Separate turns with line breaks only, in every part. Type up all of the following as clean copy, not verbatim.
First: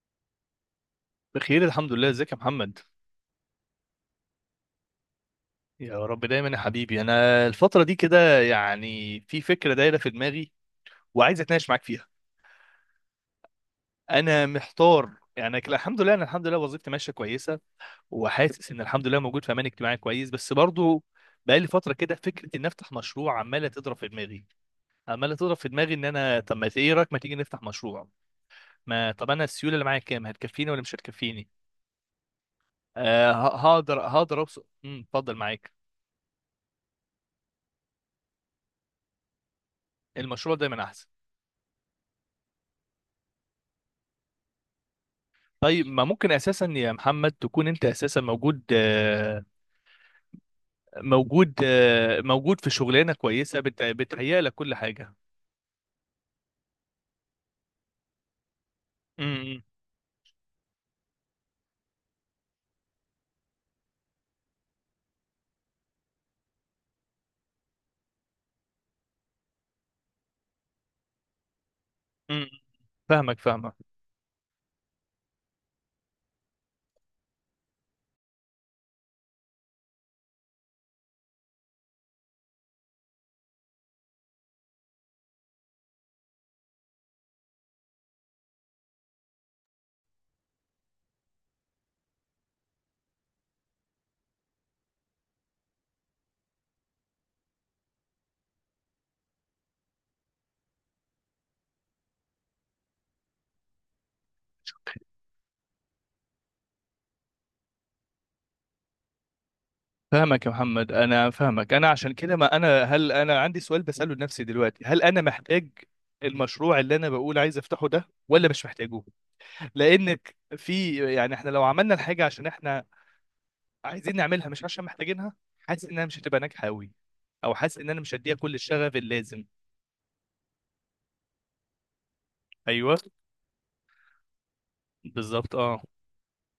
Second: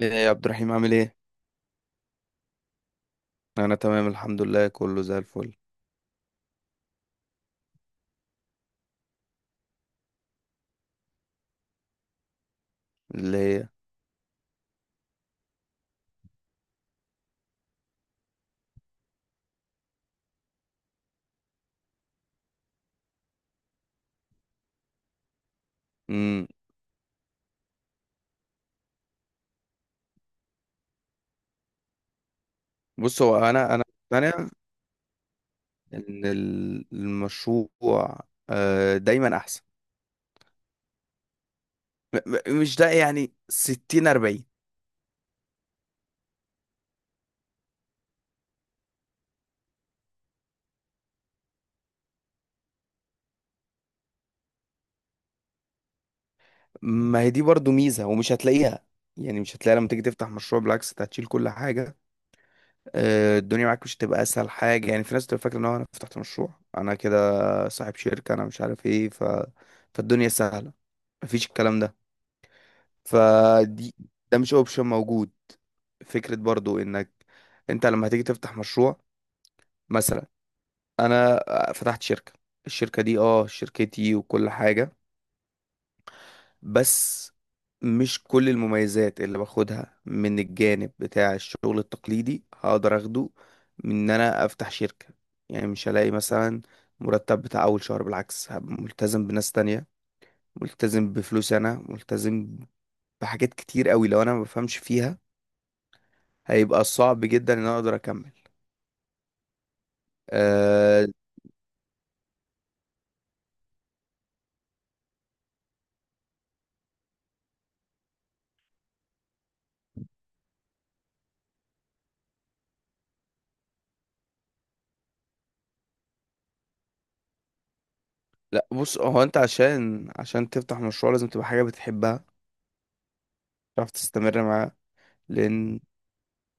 ايه يا عبد الرحيم، عامل ايه؟
بخير الحمد لله، ازيك يا محمد؟
انا تمام الحمد لله، كله زي الفل.
يا رب دايما يا حبيبي. انا الفتره دي كده يعني في فكره دايره في دماغي وعايز اتناقش معاك فيها.
اللي هي؟
انا محتار. يعني الحمد لله، انا الحمد لله وظيفتي ماشيه كويسه وحاسس ان الحمد لله موجود في امان اجتماعي كويس، بس برضو بقى لي فتره كده فكره ان افتح مشروع عماله تضرب في دماغي، عماله تضرب في دماغي ان انا
امم
طب ما ايه رايك ما تيجي نفتح مشروع. ما طب انا السيوله اللي معايا كام؟ هتكفيني ولا مش هتكفيني؟
بص،
آه،
هو انا
هقدر، هقدر
مقتنع
اوصل. اتفضل معاك.
ان المشروع دايما احسن.
المشروع دايما احسن.
م- مش ده، يعني 60 40؟
طيب ما ممكن اساسا يا محمد تكون انت اساسا موجود، موجود، موجود في شغلانه كويسه بتهيأ لك كل حاجه.
ما هي دي برضو ميزة ومش هتلاقيها، يعني مش
امم.
هتلاقيها لما تيجي تفتح مشروع، بالعكس انت هتشيل كل حاجة. الدنيا معاك مش هتبقى اسهل حاجة. يعني في ناس بتبقى فاكرة ان هو انا فتحت مشروع، انا كده صاحب شركة، انا مش عارف ايه ف... فالدنيا سهلة. مفيش الكلام ده.
أمم. فاهمك، فاهمك
فدي، ده مش اوبشن موجود. فكرة برضو انك انت لما هتيجي تفتح مشروع، مثلا انا فتحت شركة، الشركة دي اه شركتي وكل حاجة، بس مش كل المميزات اللي باخدها من الجانب بتاع الشغل التقليدي هقدر اخده من ان انا افتح شركة. يعني مش هلاقي مثلا مرتب بتاع اول شهر، بالعكس هبقى ملتزم بناس تانية، ملتزم بفلوس، انا ملتزم بحاجات كتير قوي، لو انا ما بفهمش فيها هيبقى صعب جدا ان انا اقدر اكمل.
فاهمك يا محمد،
أه.
انا فاهمك. انا عشان كده ما انا هل انا عندي سؤال بساله لنفسي دلوقتي، هل انا محتاج المشروع اللي انا بقول عايز افتحه ده ولا مش محتاجه؟ لانك في يعني احنا لو عملنا الحاجه عشان احنا عايزين نعملها مش عشان محتاجينها، حاسس انها مش هتبقى ناجحه قوي، او حاسس ان انا مش هديها كل
لا
الشغف
بص، هو انت
اللازم.
عشان تفتح مشروع لازم تبقى حاجة بتحبها،
ايوه،
تعرف تستمر معاها.
بالظبط
لان
اه.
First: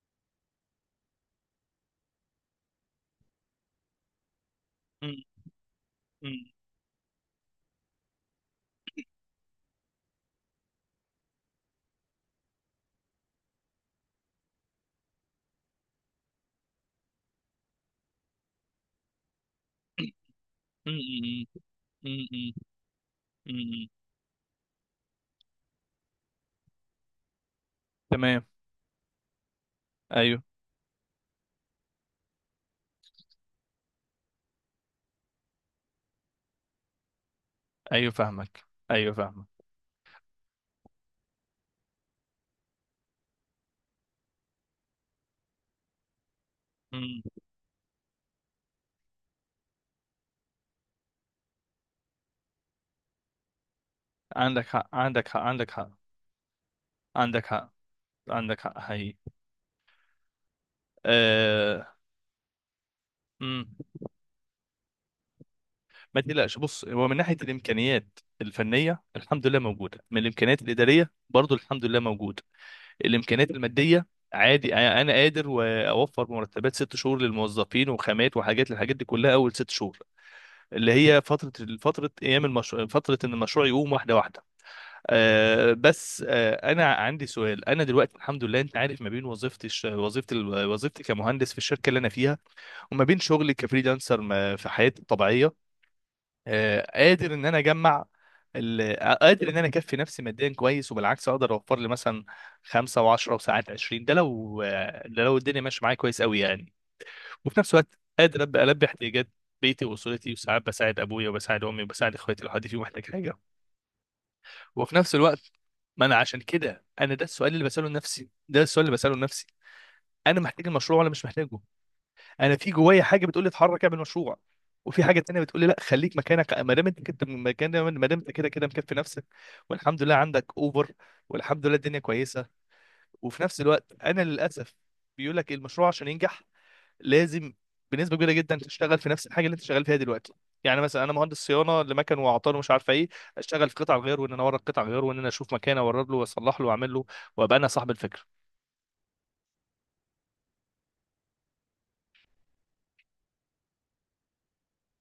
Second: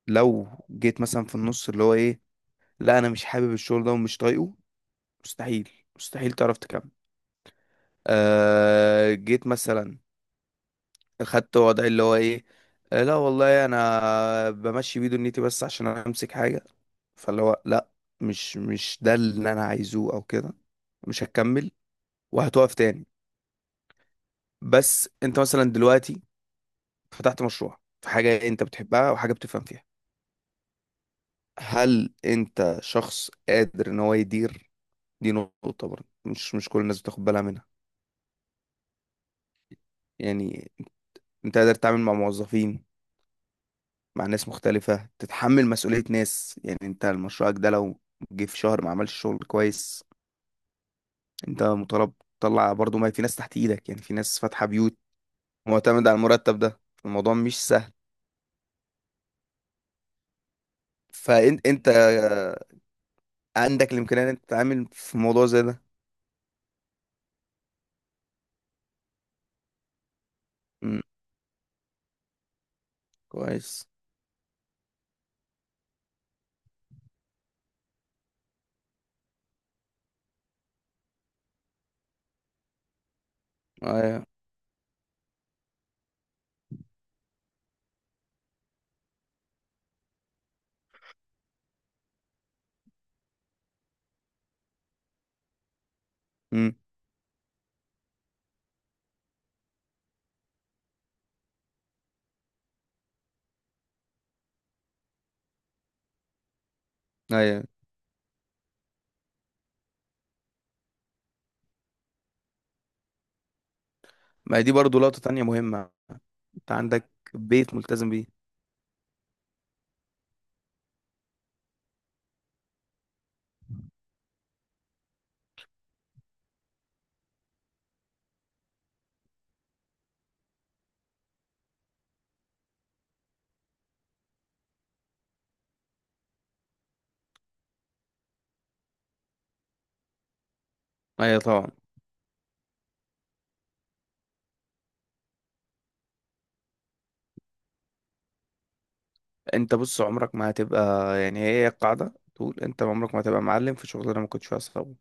لو جيت مثلا في النص، اللي هو ايه، لا انا مش حابب الشغل ده ومش طايقه،
م-
مستحيل، مستحيل
م-
تعرف تكمل. أه، جيت مثلا خدت وضع اللي هو ايه، لا والله انا بمشي بيه دنيتي بس عشان امسك حاجة، فاللي هو لا، مش ده اللي انا
م-
عايزه او كده، مش
م-
هكمل
م- م-
وهتقف تاني.
م- م.
بس انت مثلا دلوقتي فتحت مشروع في
تمام.
حاجة انت بتحبها وحاجة بتفهم فيها،
ايوه.
هل انت شخص قادر ان هو يدير؟ دي نقطة برضه مش كل الناس بتاخد بالها منها.
ايوه فاهمك. ايوه فاهمك.
يعني انت قادر تتعامل مع موظفين، مع ناس مختلفة، تتحمل مسؤولية ناس؟ يعني انت
م.
مشروعك ده لو جه في شهر ما عملش شغل كويس انت مطالب تطلع برضه، ما في ناس تحت ايدك، يعني في ناس
عندك
فاتحة
حق،
بيوت
عندك حق، عندك حق.
معتمدة على المرتب ده. الموضوع
عندك
مش
حق.
سهل.
عندك حق حقيقي.
فانت
آه...
انت
م.
عندك الامكانية ان انت تتعامل في موضوع زي ده؟
ما تقلقش، بص هو من ناحيه الامكانيات الفنيه الحمد لله موجوده، من الامكانيات
امم،
الاداريه برضو الحمد لله موجوده. الامكانيات
كويس،
الماديه عادي، انا قادر واوفر مرتبات ست شهور للموظفين وخامات وحاجات للحاجات دي كلها اول ست شهور، اللي هي فترة، فترة أيام المشروع، فترة إن المشروع يقوم واحدة
ايوه،
واحدة. آه بس آه، أنا عندي سؤال. أنا دلوقتي الحمد لله أنت عارف ما بين وظيفتي وظيفتي كمهندس في الشركة اللي أنا فيها، وما بين شغلي كفريلانسر في حياتي الطبيعية،
امم،
آه قادر إن أنا أجمع. قادر ان انا اكفي نفسي ماديا كويس، وبالعكس اقدر اوفر لي مثلا خمسة وعشرة وساعات عشرين، ده لو ده لو الدنيا ماشيه معايا كويس قوي يعني. وفي
ايوه.
نفس الوقت قادر ابدا البي احتياجات بيتي واسرتي، وساعات بساعد ابويا وبساعد امي وبساعد اخواتي لو حد فيهم محتاج حاجه.
ما هي دي
وفي
برضه
نفس
لقطة تانية
الوقت
مهمة،
ما انا عشان
انت
كده
عندك
انا ده السؤال اللي
بيت
بساله
ملتزم بيه.
لنفسي، ده السؤال اللي بساله لنفسي، انا محتاج المشروع ولا مش محتاجه؟ انا في جوايا حاجه بتقول لي اتحرك اعمل مشروع، وفي حاجه تانية بتقول لي لا، خليك مكانك ما دام انت كده مكان، ما دام انت كده كده مكفي نفسك، والحمد لله عندك اوفر، والحمد لله الدنيا كويسه. وفي نفس الوقت انا للاسف بيقول لك المشروع عشان ينجح لازم بنسبه كبيره جدا تشتغل في نفس الحاجه اللي انت شغال فيها دلوقتي. يعني مثلا انا مهندس
ايوه طبعا.
صيانه لمكن واعطال ومش عارفه ايه، اشتغل في قطع غيار وان انا اورد قطع غيار وان انا اشوف مكان اورد له واصلح له واعمل له وابقى انا صاحب الفكره.
انت بص عمرك ما هتبقى، يعني هي القاعدة تقول، انت عمرك ما هتبقى معلم في شغلانة ما كنتش فيها صحاب.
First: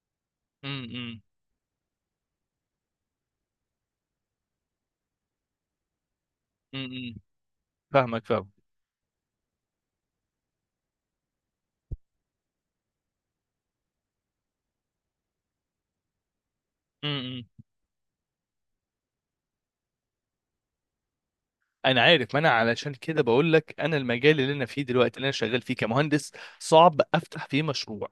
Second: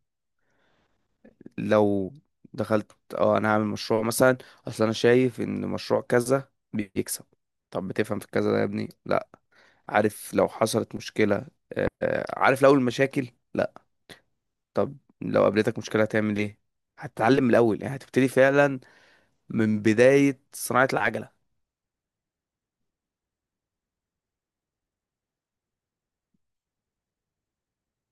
امم.
لو دخلت اه انا هعمل مشروع مثلا، اصل انا شايف ان مشروع كذا
امم.
بيكسب، طب بتفهم
فاهمك،
في
فاهم.
كذا ده يا ابني؟ لا. عارف لو حصلت مشكلة؟ عارف لو المشاكل؟ لا. طب لو قابلتك مشكلة هتعمل ايه؟
امم.
هتتعلم من الاول يعني، هتبتدي فعلا من بداية صناعة العجلة.
انا عارف، ما انا علشان كده بقول لك انا المجال اللي انا فيه دلوقتي اللي انا شغال فيه كمهندس صعب افتح فيه مشروع.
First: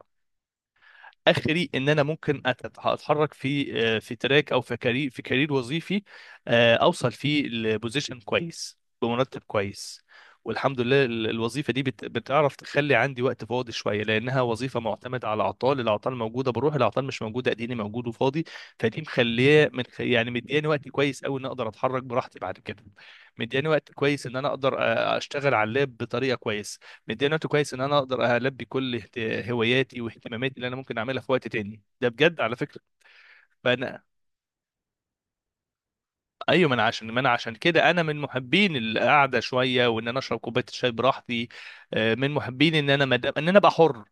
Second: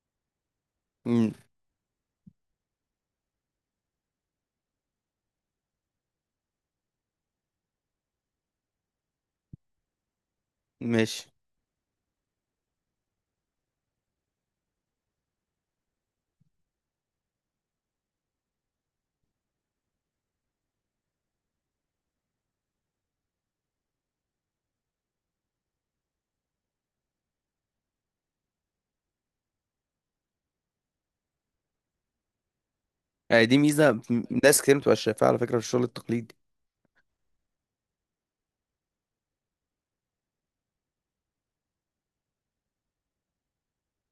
مم.
اخري ان انا ممكن اتحرك في في تراك او في كارير، في كارير وظيفي، اوصل فيه لبوزيشن كويس بمرتب كويس. والحمد لله
ماشي.
الوظيفه دي بتعرف تخلي عندي وقت فاضي شويه، لانها وظيفه معتمده على اعطال، الاعطال موجوده بروح، الاعطال مش موجوده اديني موجود وفاضي. فدي مخليه من يعني مدياني وقت كويس قوي ان اقدر اتحرك براحتي بعد كده، مدياني وقت كويس ان انا اقدر اشتغل على اللاب بطريقه كويسه، مديني وقت كويس ان انا اقدر البي كل هواياتي واهتماماتي اللي انا ممكن اعملها في وقت تاني، ده بجد على فكره.
يعني دي ميزة
فانا
ناس كتير متبقاش شايفاها على فكرة في الشغل التقليدي.
ايوه، ما انا عشان ما انا عشان كده انا من محبين القعده شويه وان انا اشرب كوبايه الشاي براحتي، من محبين ان انا مدام ان انا ابقى حر.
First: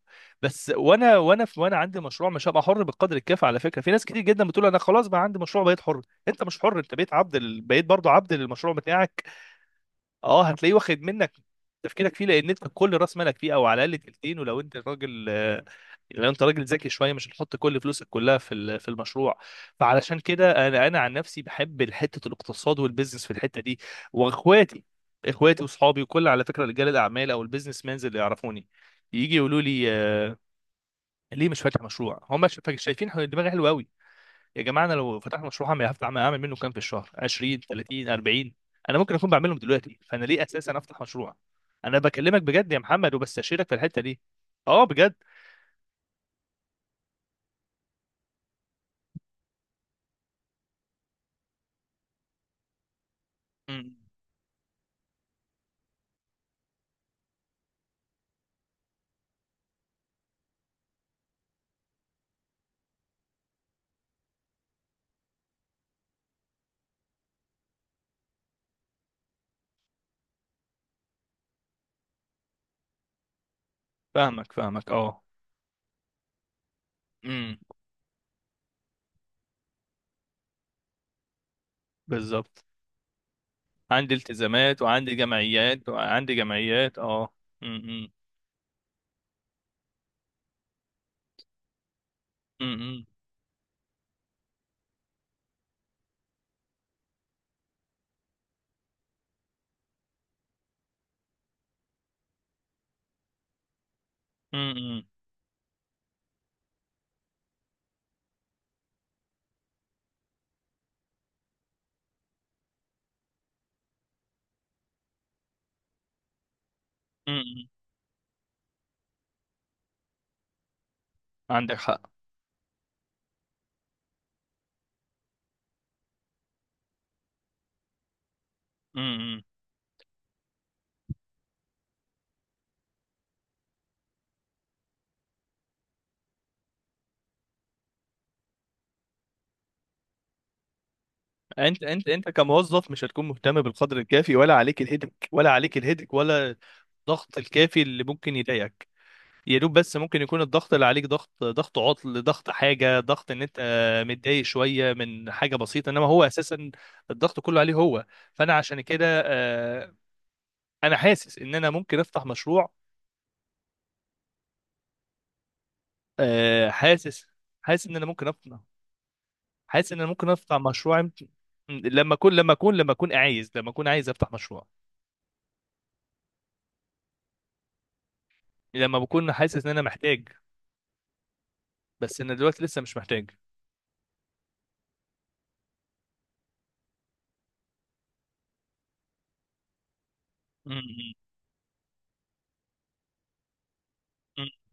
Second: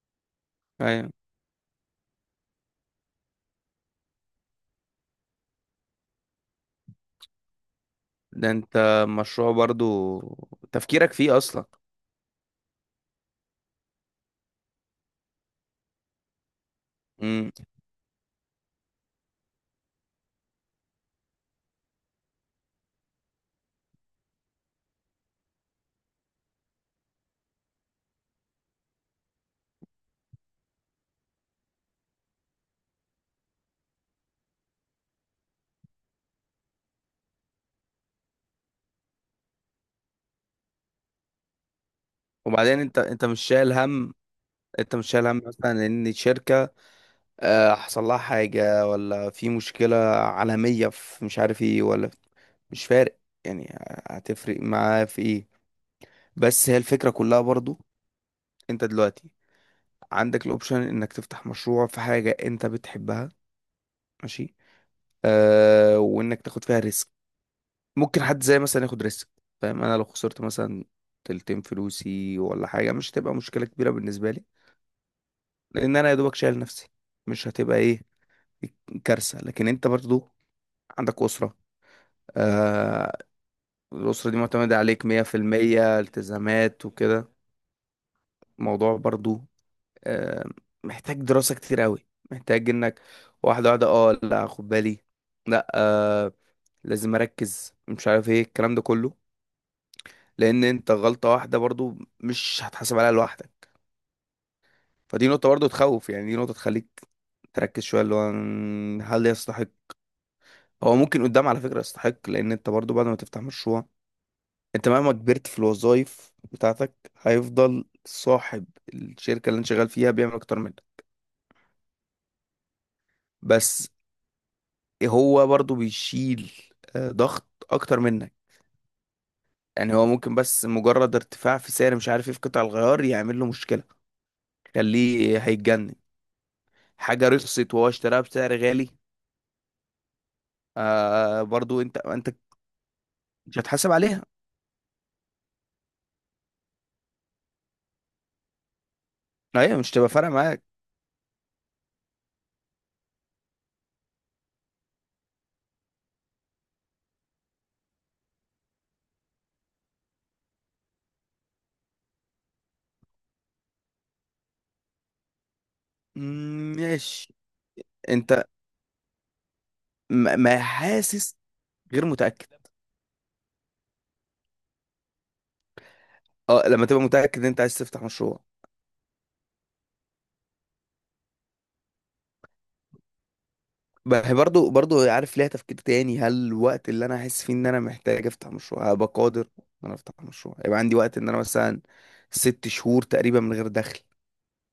بس
ايوه.
وانا عندي مشروع مش هبقى حر بالقدر الكافي. على فكره في ناس كتير جدا بتقول انا خلاص بقى عندي مشروع بقيت حر. انت مش حر، انت بقيت عبد بقيت برضه عبد
ده
للمشروع
انت
بتاعك.
مشروع برضو
اه هتلاقيه واخد
تفكيرك
منك
فيه اصلا.
تفكيرك فيه، لان انت كل راس مالك فيه او على الاقل تلتين. ولو انت راجل لو انت راجل ذكي شويه مش
مم.
هتحط كل فلوسك كلها في في المشروع. فعلشان كده انا عن نفسي بحب حته الاقتصاد والبيزنس في الحته دي. واخواتي، اخواتي واصحابي وكل على فكره رجال الاعمال او البيزنس مانز اللي يعرفوني يجي يقولوا لي ليه مش فاتح مشروع؟ هم شايفين دماغي حلوه قوي. يا جماعه انا لو فتحت مشروع هعمل هفتح اعمل منه كام في الشهر؟ 20 30 40 انا ممكن اكون بعملهم دلوقتي، فانا ليه اساسا افتح مشروع؟ انا بكلمك بجد يا
وبعدين انت
محمد
انت مش
وبستشيرك
شايل
في الحته
هم،
دي. اه
انت مش
بجد.
شايل هم مثلا ان شركة حصل لها حاجة ولا في مشكلة عالمية في مش عارف ايه ولا؟ مش فارق يعني،
أمم.
هتفرق معاه في ايه؟ بس هي الفكرة كلها برضو، انت دلوقتي عندك الاوبشن انك تفتح مشروع في حاجة انت بتحبها. ماشي. آه، وانك تاخد فيها ريسك. ممكن حد زي مثلا ياخد ريسك، فاهم، انا لو خسرت مثلا تلتين فلوسي ولا حاجه مش هتبقى مشكله كبيره بالنسبه لي،
فاهمك، فاهمك اه.
لان انا يا دوبك شايل نفسي، مش
امم.
هتبقى ايه، كارثه. لكن انت برضو عندك اسره.
بالظبط.
آه.
عندي
الاسره دي معتمده
التزامات
عليك
وعندي جمعيات
100%،
وعندي
التزامات
جمعيات
وكده.
اه. امم.
الموضوع برضو آه محتاج دراسه كتير قوي، محتاج انك
امم.
واحده واحده، اه لا خد بالي، لا آه لازم اركز مش عارف ايه الكلام ده كله، لان انت غلطة واحدة برضو مش هتحاسب عليها لوحدك.
امم.
فدي نقطة برضو تخوف، يعني دي نقطة تخليك تركز شوية، اللي هو هل يستحق؟ هو ممكن قدام على فكرة يستحق، لان انت برضو بعد ما تفتح مشروع، انت مهما كبرت في الوظائف بتاعتك
امم.
هيفضل صاحب الشركة اللي انت شغال فيها بيعمل اكتر منك،
عندك حق.
بس هو برضو بيشيل ضغط اكتر منك.
امم.
يعني هو ممكن بس مجرد ارتفاع في سعر مش عارف ايه في قطع الغيار يعمل له مشكلة يخليه هيتجنن، حاجة رخصت وهو اشتراها بسعر غالي. آه، برضو
انت
انت
انت
انت
كموظف مش هتكون
مش
مهتم
هتحاسب
بالقدر
عليها،
الكافي، ولا عليك الهدك، ولا عليك الهدك، ولا الضغط الكافي اللي ممكن يضايقك. يا
ايوه،
دوب
مش
بس
تبقى
ممكن
فارقه
يكون
معاك.
الضغط اللي عليك ضغط، ضغط عطل، ضغط حاجة، ضغط ان انت متضايق شوية من حاجة بسيطة، انما هو اساسا الضغط كله عليه هو. فانا عشان كده انا حاسس ان انا ممكن افتح مشروع.
مم،
حاسس،
ماشي.
حاسس ان انا ممكن
انت
افتح حاسس ان انا ممكن
ما
افتح
ما
مشروع
حاسس، غير متاكد.
لما اكون عايز، لما اكون عايز افتح مشروع،
اه، لما تبقى متاكد ان انت عايز تفتح مشروع.
لما بكون حاسس ان انا محتاج. بس انا دلوقتي لسه مش محتاج.
برضو عارف، ليها تفكير تاني، هل الوقت اللي انا احس فيه ان انا محتاج افتح مشروع هبقى قادر ان انا افتح مشروع؟
م-
يبقى عندي
م-
وقت ان انا مثلا 6 شهور تقريبا من غير دخل؟
م-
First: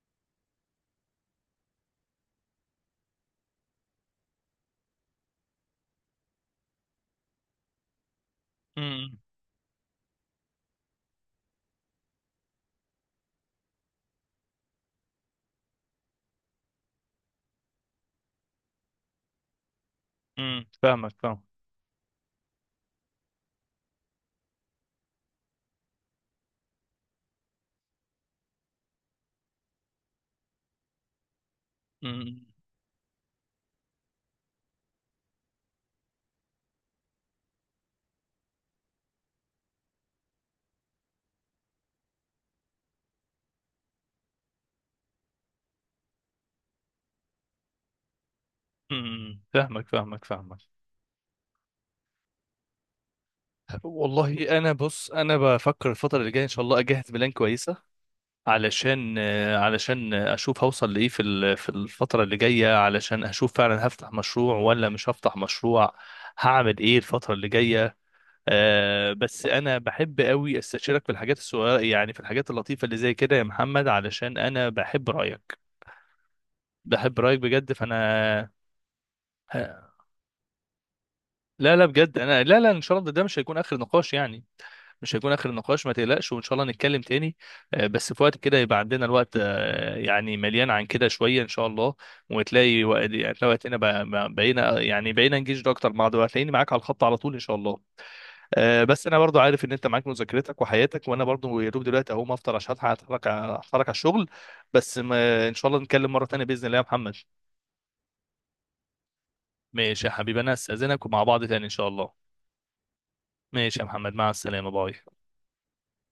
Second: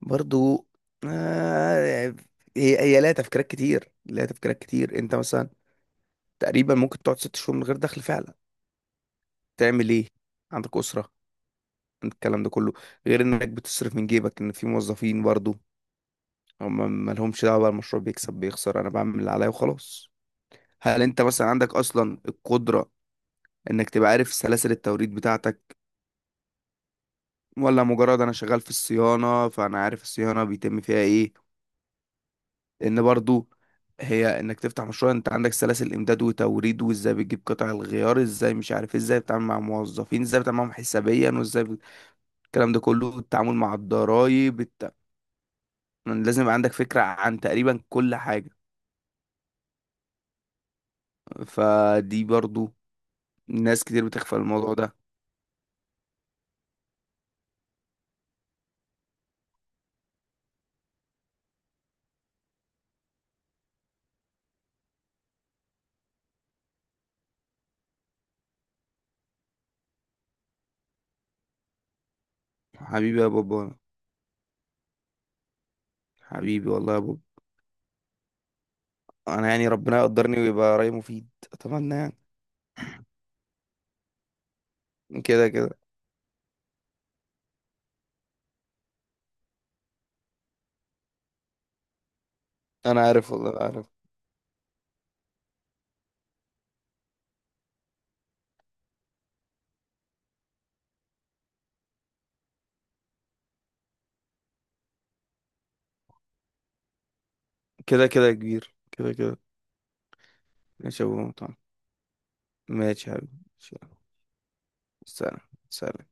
برضو آه، هي ليها تفكيرات كتير، ليها تفكيرات كتير. انت مثلا تقريبا ممكن تقعد 6 شهور من غير دخل فعلا،
م-
تعمل ايه؟ عندك اسره، عندك الكلام ده كله، غير انك بتصرف من جيبك ان في موظفين برضو هم مالهمش دعوه بقى المشروع بيكسب بيخسر، انا بعمل اللي عليا وخلاص. هل انت
فاهمك،
مثلا عندك اصلا القدره انك تبقى عارف سلاسل التوريد بتاعتك، ولا مجرد انا شغال في الصيانه فانا عارف الصيانه بيتم فيها ايه؟
فاهم.
لان برضو، هي انك تفتح مشروع انت عندك سلاسل امداد وتوريد، وازاي بتجيب قطع الغيار، ازاي مش عارف إيه، ازاي بتتعامل مع موظفين، ازاي بتتعامل معاهم حسابيا، وازاي الكلام ده كله، التعامل مع الضرايب، لازم يبقى عندك فكرة عن تقريبا كل حاجة.
امم. فاهمك، فاهمك فاهمك.
فدي برضو ناس كتير بتغفل
والله انا
الموضوع ده.
بص، انا بفكر الفتره اللي جايه ان شاء الله اجهز بلان كويسه علشان علشان اشوف هوصل لايه في في الفتره اللي جايه، علشان اشوف فعلا هفتح مشروع ولا مش هفتح مشروع، هعمل ايه الفتره اللي جايه. أه بس انا بحب قوي استشيرك في الحاجات الصغيره، يعني في الحاجات اللطيفه اللي زي
حبيبي يا
كده يا
بابا،
محمد، علشان انا بحب رايك،
حبيبي والله يا بابا.
بحب رايك بجد. فانا
انا يعني ربنا يقدرني ويبقى رأيي مفيد،
لا لا
اتمنى يعني.
بجد، انا لا لا، ان شاء الله ده مش هيكون اخر نقاش يعني، مش هيكون
كده
اخر
كده.
نقاش، ما تقلقش، وان شاء الله نتكلم تاني. بس في وقت كده يبقى عندنا الوقت، يعني مليان عن كده شويه ان شاء الله، وتلاقي
انا
وقت،
عارف
يعني تلاقي
والله
وقتنا
عارف.
بقينا يعني بقينا نجيش اكتر مع بعض، وهتلاقيني معاك على الخط على طول ان شاء الله. بس انا برضو عارف ان انت معاك مذاكرتك وحياتك، وانا برضو يا دوب دلوقتي اهو ما افطر عشان هتحرك، هتحرك على الشغل. بس ما ان شاء الله نتكلم مره تانيه باذن الله يا محمد.
كده كده يا كبير، كده كده.
ماشي يا حبيبي، انا
ماشي
استاذنك
يا
ومع بعض
بابا،
تاني ان شاء الله.
ماشي يا حبيبي. ماشي.
ماشي يا محمد، مع السلامة، باي.
سلام. سلام.